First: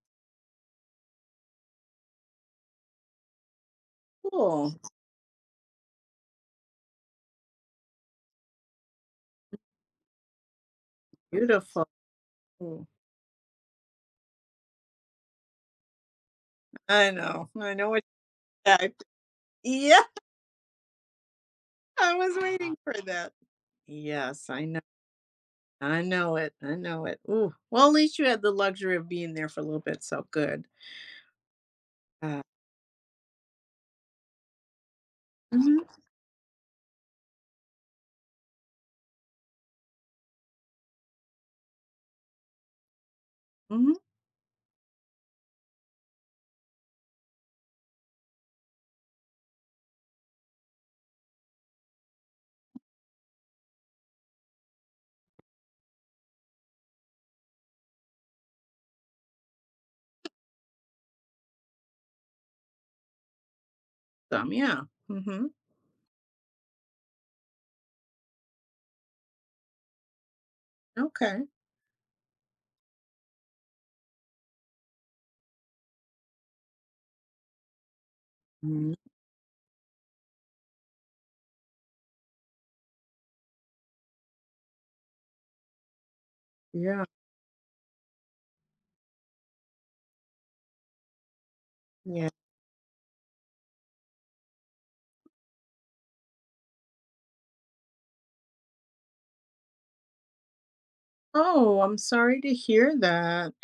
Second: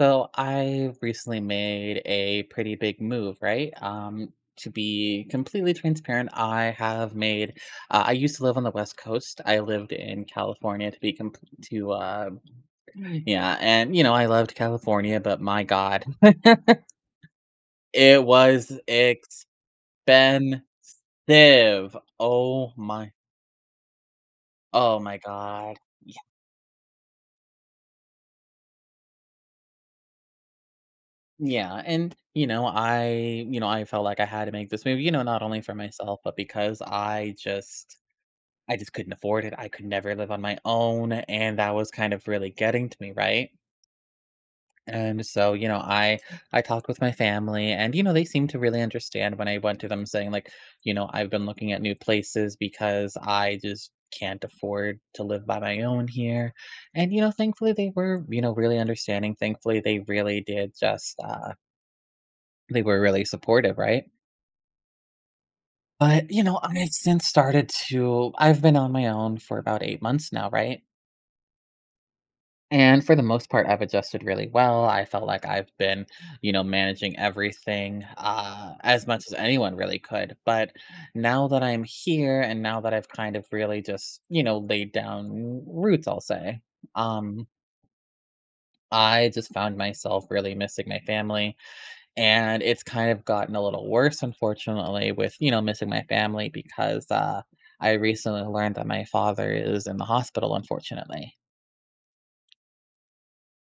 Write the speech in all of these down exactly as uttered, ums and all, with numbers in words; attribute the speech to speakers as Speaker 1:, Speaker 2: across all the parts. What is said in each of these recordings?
Speaker 1: So I recently made a pretty big move, right? Um, to
Speaker 2: Cool.
Speaker 1: be completely transparent, I have made. Uh, I used to live on the West Coast. I lived in California to be complete.
Speaker 2: Beautiful.
Speaker 1: To uh, Yeah, and you know I loved California, but my God,
Speaker 2: I know. I know what
Speaker 1: it was
Speaker 2: you typed.
Speaker 1: expensive.
Speaker 2: Yeah, I was
Speaker 1: Oh
Speaker 2: waiting for
Speaker 1: my,
Speaker 2: that. Yes, I know.
Speaker 1: oh my God.
Speaker 2: I
Speaker 1: Yeah,
Speaker 2: know it. I know it. Ooh. Well, at least you had the luxury of being there for a little bit, so good.
Speaker 1: yeah, and
Speaker 2: Uh,
Speaker 1: you know I, you know I felt like I had to make this move. You know, not only for
Speaker 2: mhm,
Speaker 1: myself, but because I just I just couldn't afford it. I could never live on my own, and that was kind of really getting to me, right?
Speaker 2: mhm,
Speaker 1: And so, you know, I I talked with my family, and you know, they seemed to really understand when I went to them saying like, you know, I've been looking at new places because I just can't afford to live by my own here. And you know, thankfully they were, you know, really understanding. Thankfully they really did just uh they were really supportive, right?
Speaker 2: some, yeah. Hmm.
Speaker 1: But, you know, I've since started to I've been on my own for about eight months now, right?
Speaker 2: Okay.
Speaker 1: And for the most part, I've adjusted really well. I felt like I've been, you know, managing everything uh,
Speaker 2: Mhm.
Speaker 1: as much as anyone really could. But now that I'm here and now that I've kind of really just, you know, laid down roots, I'll say,
Speaker 2: Yeah.
Speaker 1: um, I just found myself really missing my family.
Speaker 2: Yeah.
Speaker 1: And it's kind of gotten a little worse, unfortunately, with, you know, missing my family because uh, I recently learned that my father is in the hospital, unfortunately.
Speaker 2: Oh, I'm sorry to hear that.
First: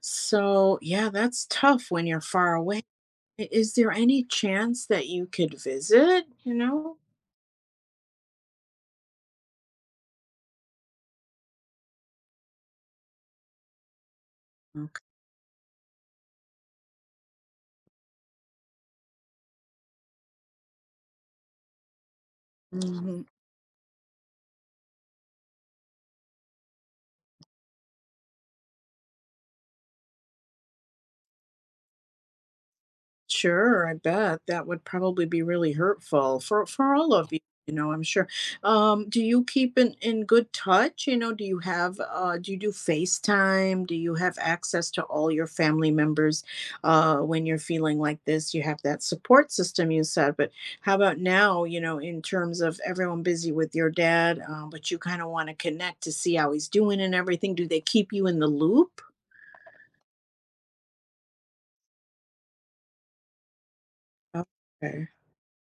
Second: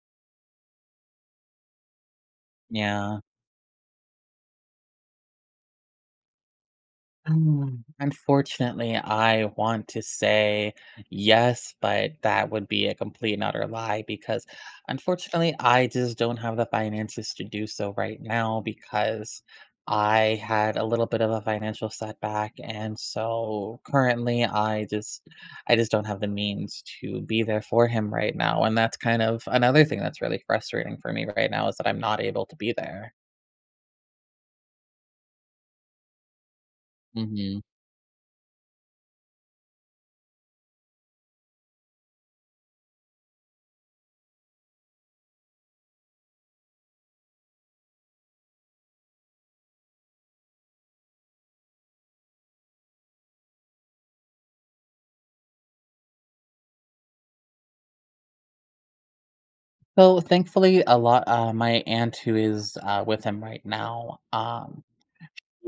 Speaker 2: So, yeah, that's tough when you're far away.
Speaker 1: Yeah.
Speaker 2: I- Is there any chance that you could visit? You know?
Speaker 1: Mm, Unfortunately, I want to say yes, but that would be a complete and utter lie because unfortunately, I just don't have the finances to do so right now because I had a little bit of a financial setback, and
Speaker 2: Okay.
Speaker 1: so currently I just I just don't have the means to be there for him right now, and that's kind of another thing that's really frustrating for me right now is that I'm not able to be there.
Speaker 2: Sure, I bet that would probably be really hurtful for for all of you,
Speaker 1: Mm-hmm.
Speaker 2: you know, I'm sure. Um, do you keep in in good touch? You know, do you have uh do you do FaceTime? Do you have access to all your family members uh when you're feeling like this? You have that support system you said, but how about now, you know, in terms of everyone busy with your dad, uh, but you kind of want to connect to see how he's doing and everything. Do they keep you in the loop?
Speaker 1: So, thankfully, a lot uh, my aunt who is, uh, with him right now, um,
Speaker 2: Okay.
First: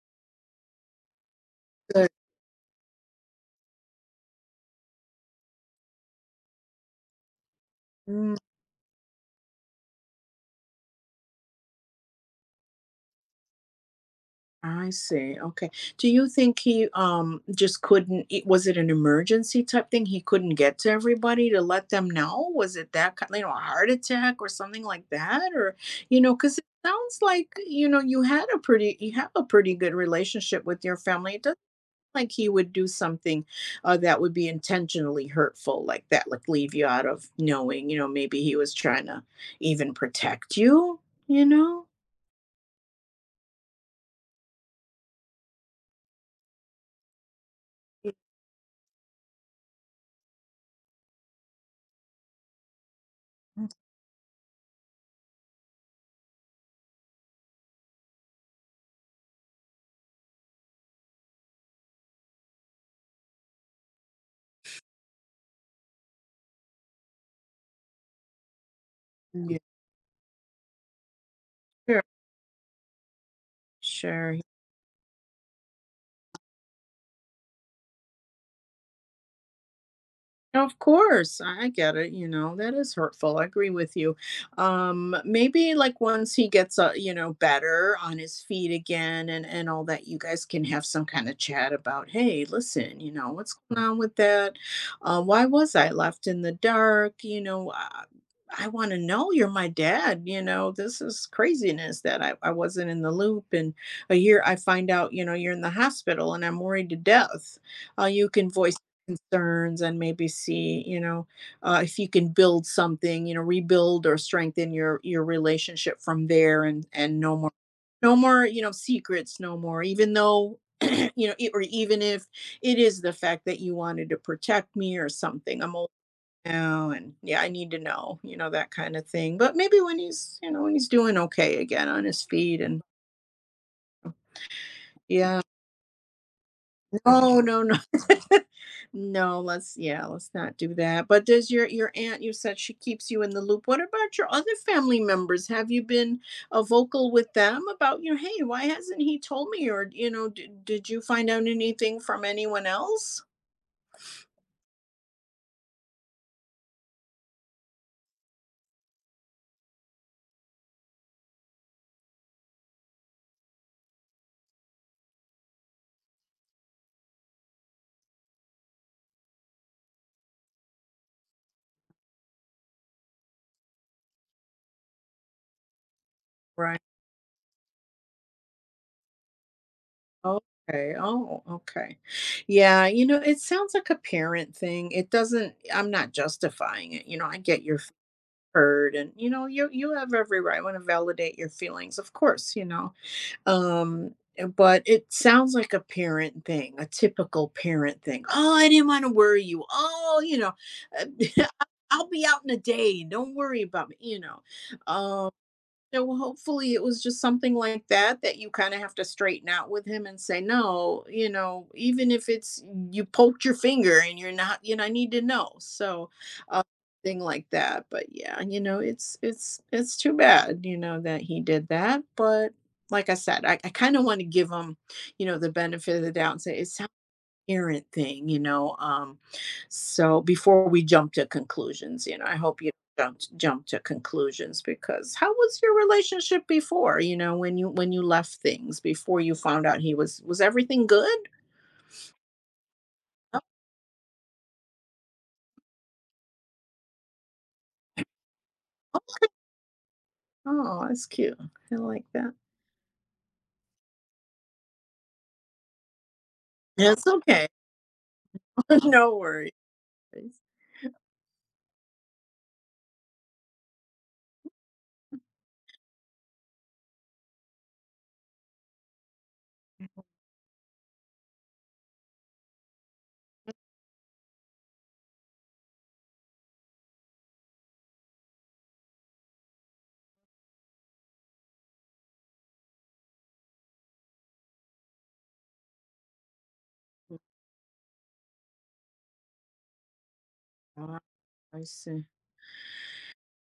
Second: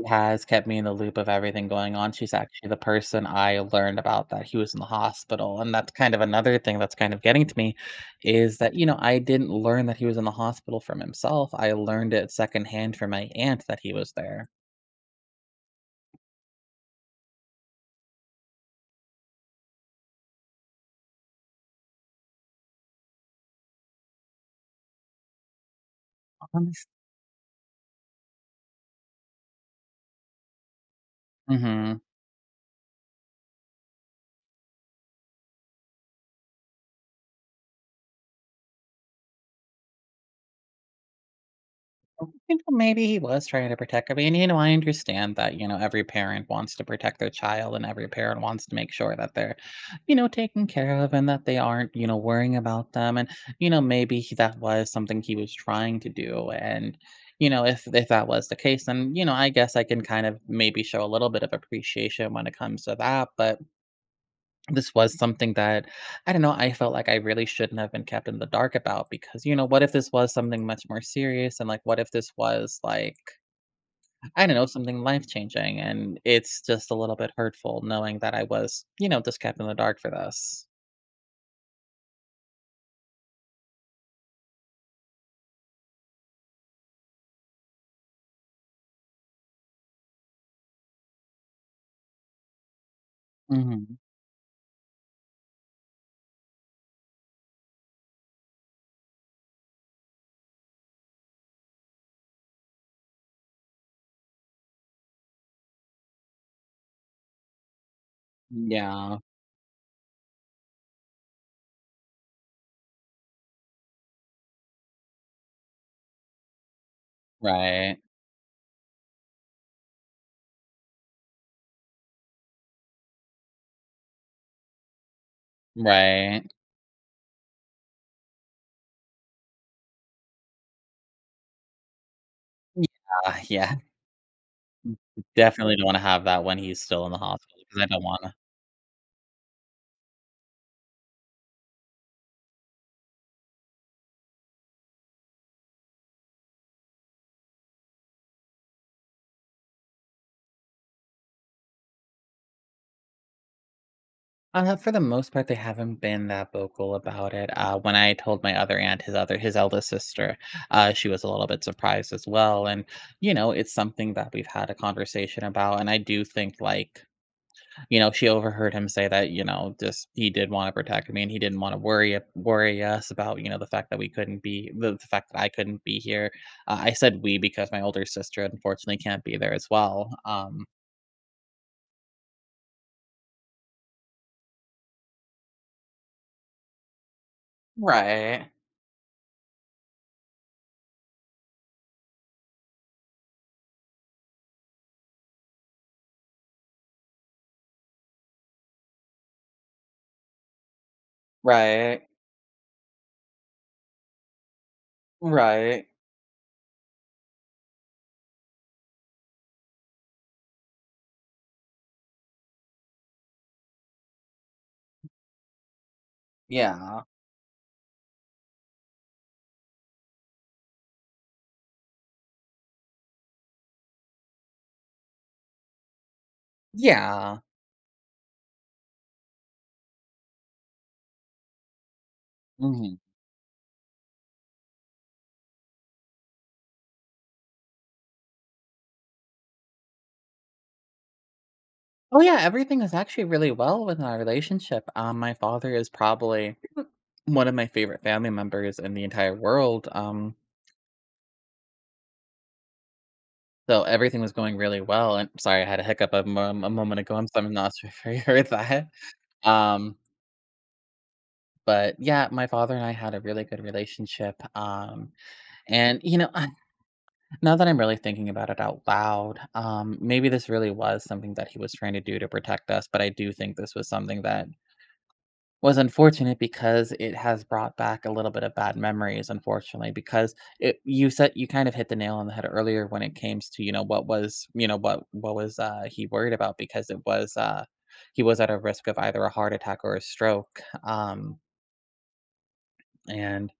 Speaker 1: has kept me in the loop of everything going on. She's actually the person I learned about that he was in the hospital, and that's kind of another thing that's kind of getting to me
Speaker 2: Good.
Speaker 1: is that, you know, I didn't learn that he was in the hospital from himself. I learned it secondhand from my aunt that he was there.
Speaker 2: I see. Okay. Do you think he um just couldn't it, was it an emergency type thing? He couldn't get to everybody to let them know? Was it that kind, you know, a heart attack or something like that? Or, you know, because it sounds like, you know, you had a pretty you have a pretty good relationship with your family. It doesn't
Speaker 1: Mhm.
Speaker 2: sound like he would do something uh, that would be intentionally hurtful like that, like leave you out of knowing, you know, maybe he was trying to even protect you, you know?
Speaker 1: You know, maybe he was trying to protect. I mean, you know, I understand that, you know, every parent wants to protect their child and every parent wants to make sure that they're, you know, taken care of, and that they aren't, you know, worrying about them. And, you know, maybe he- that was something he was trying to do. And, you know, if if that was the case, then, you know, I guess I can kind of maybe show a little bit of appreciation when it comes to that. But this was something that, I don't know, I felt like I really shouldn't have been kept in the dark about because,
Speaker 2: Mm.
Speaker 1: you
Speaker 2: Yeah,
Speaker 1: know, what if this was something much more serious? And like, what
Speaker 2: sure,
Speaker 1: if this was like,
Speaker 2: sure.
Speaker 1: I don't know, something life changing? And it's just a little bit hurtful knowing that I was, you know, just kept in the dark for this.
Speaker 2: Of course, I get it, you know, that is hurtful, I agree with you. Um, maybe, like, once he gets, uh, you know, better on his feet again and and all that, you guys can have some kinda chat about, "Hey, listen, you know, what's going
Speaker 1: Hmm.
Speaker 2: on with that? Uh, why was I left in the dark?" You know, "I I wanna know, you're my dad, you know, this is craziness that I I wasn't in the loop, and, a year I find out, you know, you're in the hospital, and I'm worried to death." Uh, you can voice
Speaker 1: Yeah,
Speaker 2: concerns and maybe see, you know, uh, if you can build something, you know, rebuild or strengthen your your relationship from there and and no more
Speaker 1: right,
Speaker 2: no more, you know, secrets, no more, even though you know, it, or even if it is the fact that you wanted to protect me or something. I'm old
Speaker 1: right.
Speaker 2: now and yeah, I need to know, you know, that kind of thing. But maybe when he's, you know, when he's doing okay again on his feet and
Speaker 1: Yeah, yeah.
Speaker 2: yeah.
Speaker 1: Definitely don't want to have that when he's still in the
Speaker 2: Oh, no,
Speaker 1: hospital
Speaker 2: no.
Speaker 1: because I don't want.
Speaker 2: No, let's yeah, let's not do that. But does your your aunt, you said she keeps you in the loop. What about your other family members? Have you been, uh, vocal with them about, you know, "Hey, why hasn't he told me?" Or, you know, "Di did you find out anything from anyone else?"
Speaker 1: Uh, for the most part, they haven't been that vocal about it. Uh, when I told my other aunt, his other, his eldest sister, uh, she was a little bit surprised as well. And you know, it's something that we've had a conversation about. And I do think, like, you know, she overheard him say that, you know, just he did want to protect me and he didn't want to worry worry us about, you know, the fact that we couldn't be the, the fact that I couldn't be here. Uh,
Speaker 2: Right.
Speaker 1: I said we because my older sister unfortunately can't be there as well. Um,
Speaker 2: Okay. Oh, okay. Yeah, you know, it sounds like a parent thing. It doesn't I'm not justifying it, you know, I get your
Speaker 1: right,
Speaker 2: hurt and, you know, you you have every right, I wanna validate your feelings, of course, you know? Um, eh, but it sounds like a parent thing, a typical parent thing. "Oh, I didn't wanna worry you. Oh," you know,
Speaker 1: right,
Speaker 2: "I'll be out in a day. Don't worry about me," you know? Um,
Speaker 1: right.
Speaker 2: so hopefully it was just something like that that you kinda have to straighten out with him and say, "No," you know, even if it's you poked your finger and you're not you know, I need to know. So
Speaker 1: Yeah.
Speaker 2: thing like that, but yeah, you know, it's it's it's too bad, you know, that he did that, but like I said, I, I kind of want to give him, you know, the benefit of the doubt and say it's a
Speaker 1: Yeah.
Speaker 2: parent thing, you know. Um, so before we jump to conclusions, you know, I hope you
Speaker 1: Mhm.
Speaker 2: don't jump to conclusions because how was your relationship before, you know, when you when you left things before you found out he was was everything good?
Speaker 1: Oh, yeah, everything is actually
Speaker 2: Oh,
Speaker 1: really well with our relationship. Um, my father is probably one of my favorite family members in the
Speaker 2: okay.
Speaker 1: entire world. Um,
Speaker 2: Oh, that's cute. I like that.
Speaker 1: so everything was going really well. And sorry, I had a hiccup a, mo- a moment
Speaker 2: It's
Speaker 1: ago. I'm sorry,
Speaker 2: okay.
Speaker 1: I'm not sure if you heard that.
Speaker 2: No worries.
Speaker 1: Um, but yeah, my father and I had a really good relationship. Um,
Speaker 2: Mhm.
Speaker 1: and you know, now that I'm really thinking about it out loud, um, maybe this really was something that he was trying to do to protect us. But I do think this was something that was unfortunate because it has brought back a little bit of bad memories, unfortunately, because it you said you kind of hit the nail on the head earlier when it came to, you know, what was, you know, what what was uh he worried about because it
Speaker 2: Mm.
Speaker 1: was uh he was at a risk of either a heart attack or a stroke.
Speaker 2: Ah,
Speaker 1: Um
Speaker 2: I see.
Speaker 1: and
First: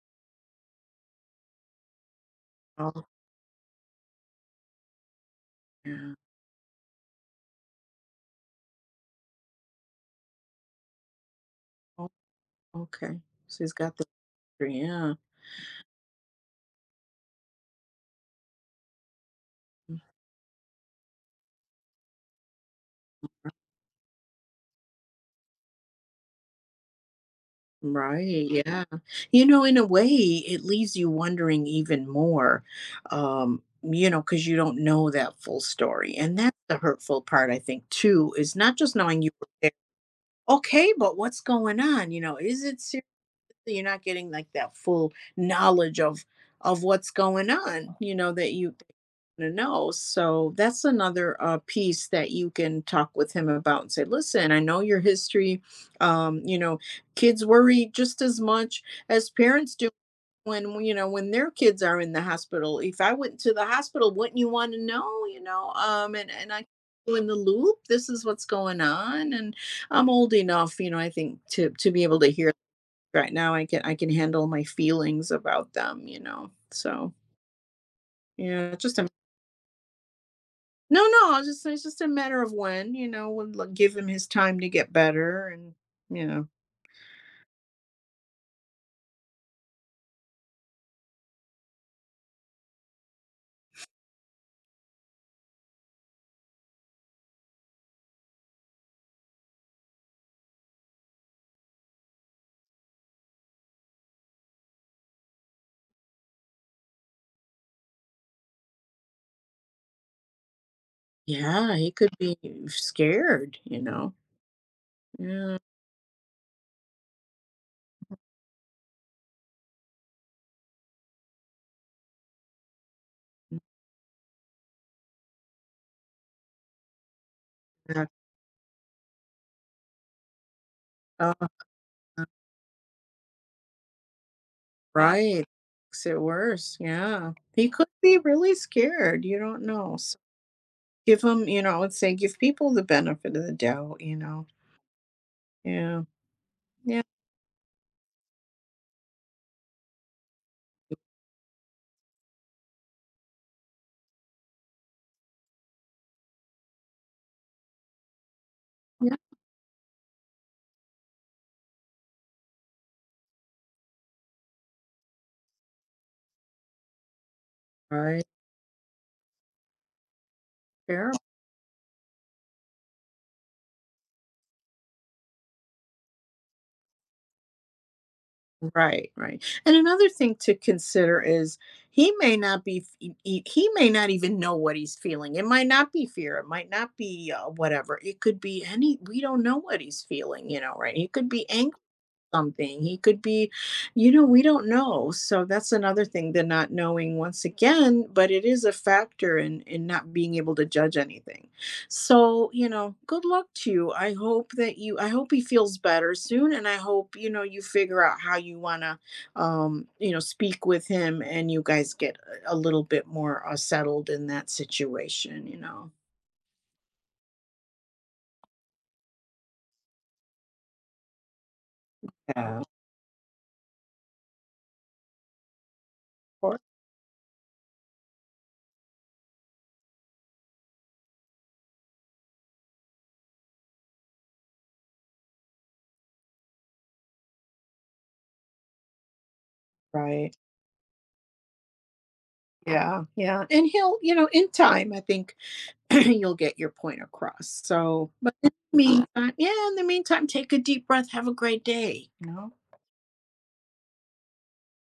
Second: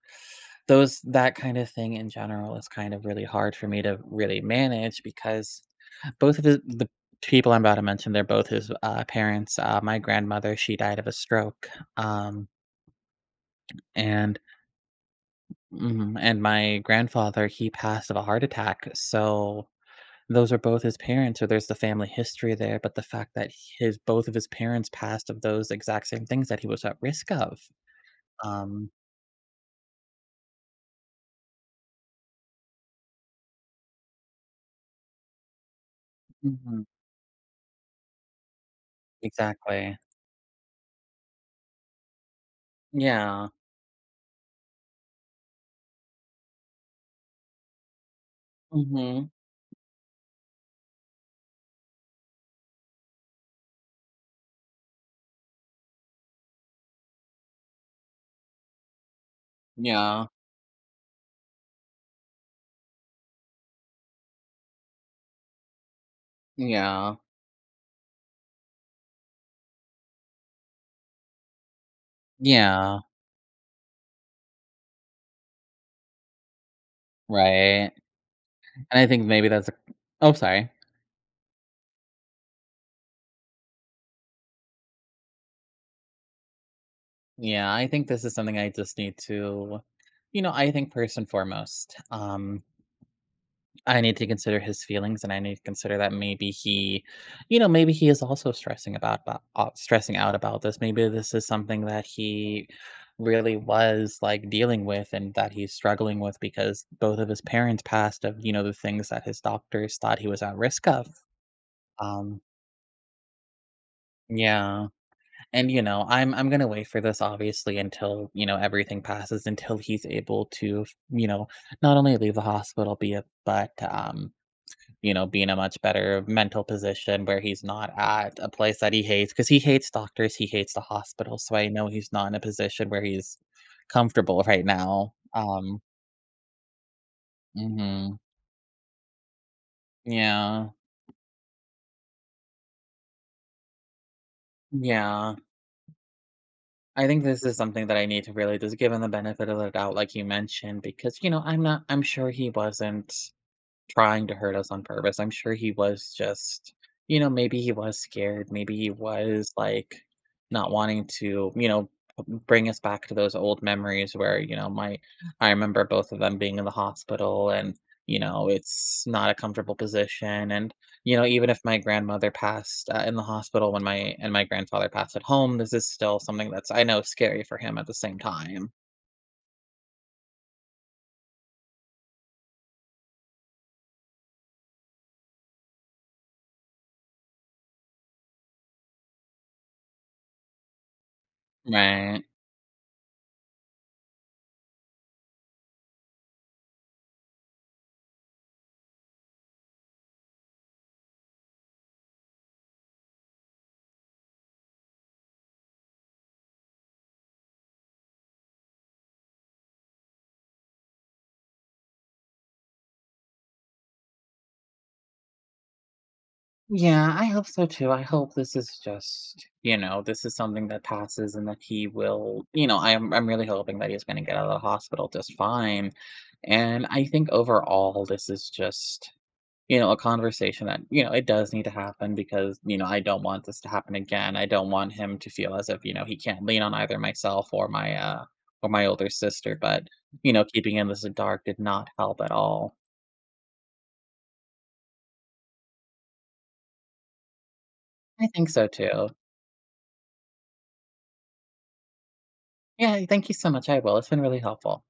Speaker 1: those that kind of thing in general is kind of
Speaker 2: Oh,
Speaker 1: really hard for me to really manage because
Speaker 2: yeah.
Speaker 1: both of the, the people I'm about to mention, they're both his uh, parents. Uh, my grandmother, she died of a stroke.
Speaker 2: Oh,
Speaker 1: Um,
Speaker 2: okay. She's got the
Speaker 1: and
Speaker 2: history. Yeah.
Speaker 1: mhm, and my grandfather, he passed of a heart attack, so those are both his parents, so there's the family history there, but the fact that his both of his parents passed of those exact same things that he was at risk of.
Speaker 2: Right, yeah.
Speaker 1: Um
Speaker 2: You know, in a way, it leaves you wondering even more, um, you know, because you don't know that full story. And that's the
Speaker 1: Mhm,
Speaker 2: hurtful part, I think, too, is not just knowing you were there.
Speaker 1: exactly.
Speaker 2: Okay, but what's going on? You know, is it serious?
Speaker 1: Yeah.
Speaker 2: So you're not getting like that full knowledge of of what's going on, you know, that you
Speaker 1: Mhm.
Speaker 2: to know. So that's another uh, piece that you can talk with him about and say, listen, I know your history. Um, you know, kids worry just as much as parents do
Speaker 1: Yeah.
Speaker 2: when you know when their kids are in the hospital. If I went to the hospital, wouldn't you want to know? You know, um, and and I keep
Speaker 1: Yeah.
Speaker 2: you in the loop this is what's going on and I'm old enough you know I think to to be able to hear
Speaker 1: Yeah,
Speaker 2: right now, I can I can handle my feelings about them, you know? So,
Speaker 1: right, and
Speaker 2: yeah, it's just a
Speaker 1: I think maybe that's a. Oh, sorry.
Speaker 2: no, no, it's just it's just a matter of when, you know, we'll l give him his time to get better and, you know.
Speaker 1: Yeah, I think this is something I just need to you know, I think first and foremost, um I need to consider his feelings, and I need to consider that maybe he, you know, maybe he is also stressing about, about uh, stressing out about this. Maybe this is something that he really was like dealing with, and that he's struggling with because both of his parents passed of, you know, the things that his doctors thought he was at risk of.
Speaker 2: Yeah, he could be
Speaker 1: Um,
Speaker 2: scared, you know?
Speaker 1: yeah,
Speaker 2: Yeah.
Speaker 1: and you know, I'm I'm gonna wait for this obviously until, you know, everything passes, until he's able to, you know, not only leave the hospital, be it, but um you know, be in a much better mental position where he's not
Speaker 2: Yeah.
Speaker 1: at a place that he hates because he hates doctors, he hates the
Speaker 2: Uh,
Speaker 1: hospital. So I know he's not in a position where he's comfortable right now.
Speaker 2: right.
Speaker 1: Um,
Speaker 2: Makes it worse, yeah. He could be
Speaker 1: hmm,
Speaker 2: really scared, you don't know, so
Speaker 1: yeah,
Speaker 2: give him you know, I would say give people the benefit of the doubt, you know?
Speaker 1: yeah.
Speaker 2: Yeah. Yeah,
Speaker 1: I think this is something that I need to really just give him the benefit of the doubt, like you mentioned, because you know, I'm not, I'm sure he wasn't trying to hurt us on purpose. I'm sure he was just, you know, maybe he was scared, maybe he
Speaker 2: yeah.
Speaker 1: was, like, not wanting to, you know, bring us back to those old memories where, you know, my I remember both of them being in the hospital, and, you
Speaker 2: Right.
Speaker 1: know, it's not a comfortable position, and,
Speaker 2: Fair.
Speaker 1: you know, even if my grandmother passed, uh, in the hospital when my and my grandfather passed at home, this is still something that's, I know, scary for him at the same time.
Speaker 2: Right, right. And another thing to consider is he may not be f- e- e- he may not even know what he's feeling. It might not be fear. It might not be uh, whatever. It could be any. We don't know what he's feeling, you know. Right? It could be
Speaker 1: Right.
Speaker 2: something. He could be, you know, we don't know. So that's another thing, the not knowing once again, but it is a factor in in not being able to judge anything. So, you know, good luck to you. I hope that you I hope he feels better soon and I hope, you know, you figure out how you want to um, you know, speak with him and you guys get a, a little bit more uh, settled in that situation, you know.
Speaker 1: Yeah, I hope so too. I hope this is just, you know, this is something that passes and that he will,
Speaker 2: Yeah.
Speaker 1: you know, I'm I'm really hoping that he's going to get out of the hospital just fine.
Speaker 2: Or-
Speaker 1: And I think overall this is just, you know, a conversation that, you know, it does need to happen because, you know, I don't want this to happen again. I don't want him to feel as if, you know, he can't lean on either myself or my uh or my older sister, but, you
Speaker 2: right.
Speaker 1: know, keeping him this dark did not help at all.
Speaker 2: Yeah. Yeah. And he'll, you know, in time, I think you'll get your point across. So,
Speaker 1: I
Speaker 2: but
Speaker 1: think
Speaker 2: in
Speaker 1: so
Speaker 2: the
Speaker 1: too.
Speaker 2: meantime, yeah, in the meantime, take a deep breath. Have a great day. You know.
Speaker 1: Yeah, thank you so much. I will. It's been really helpful.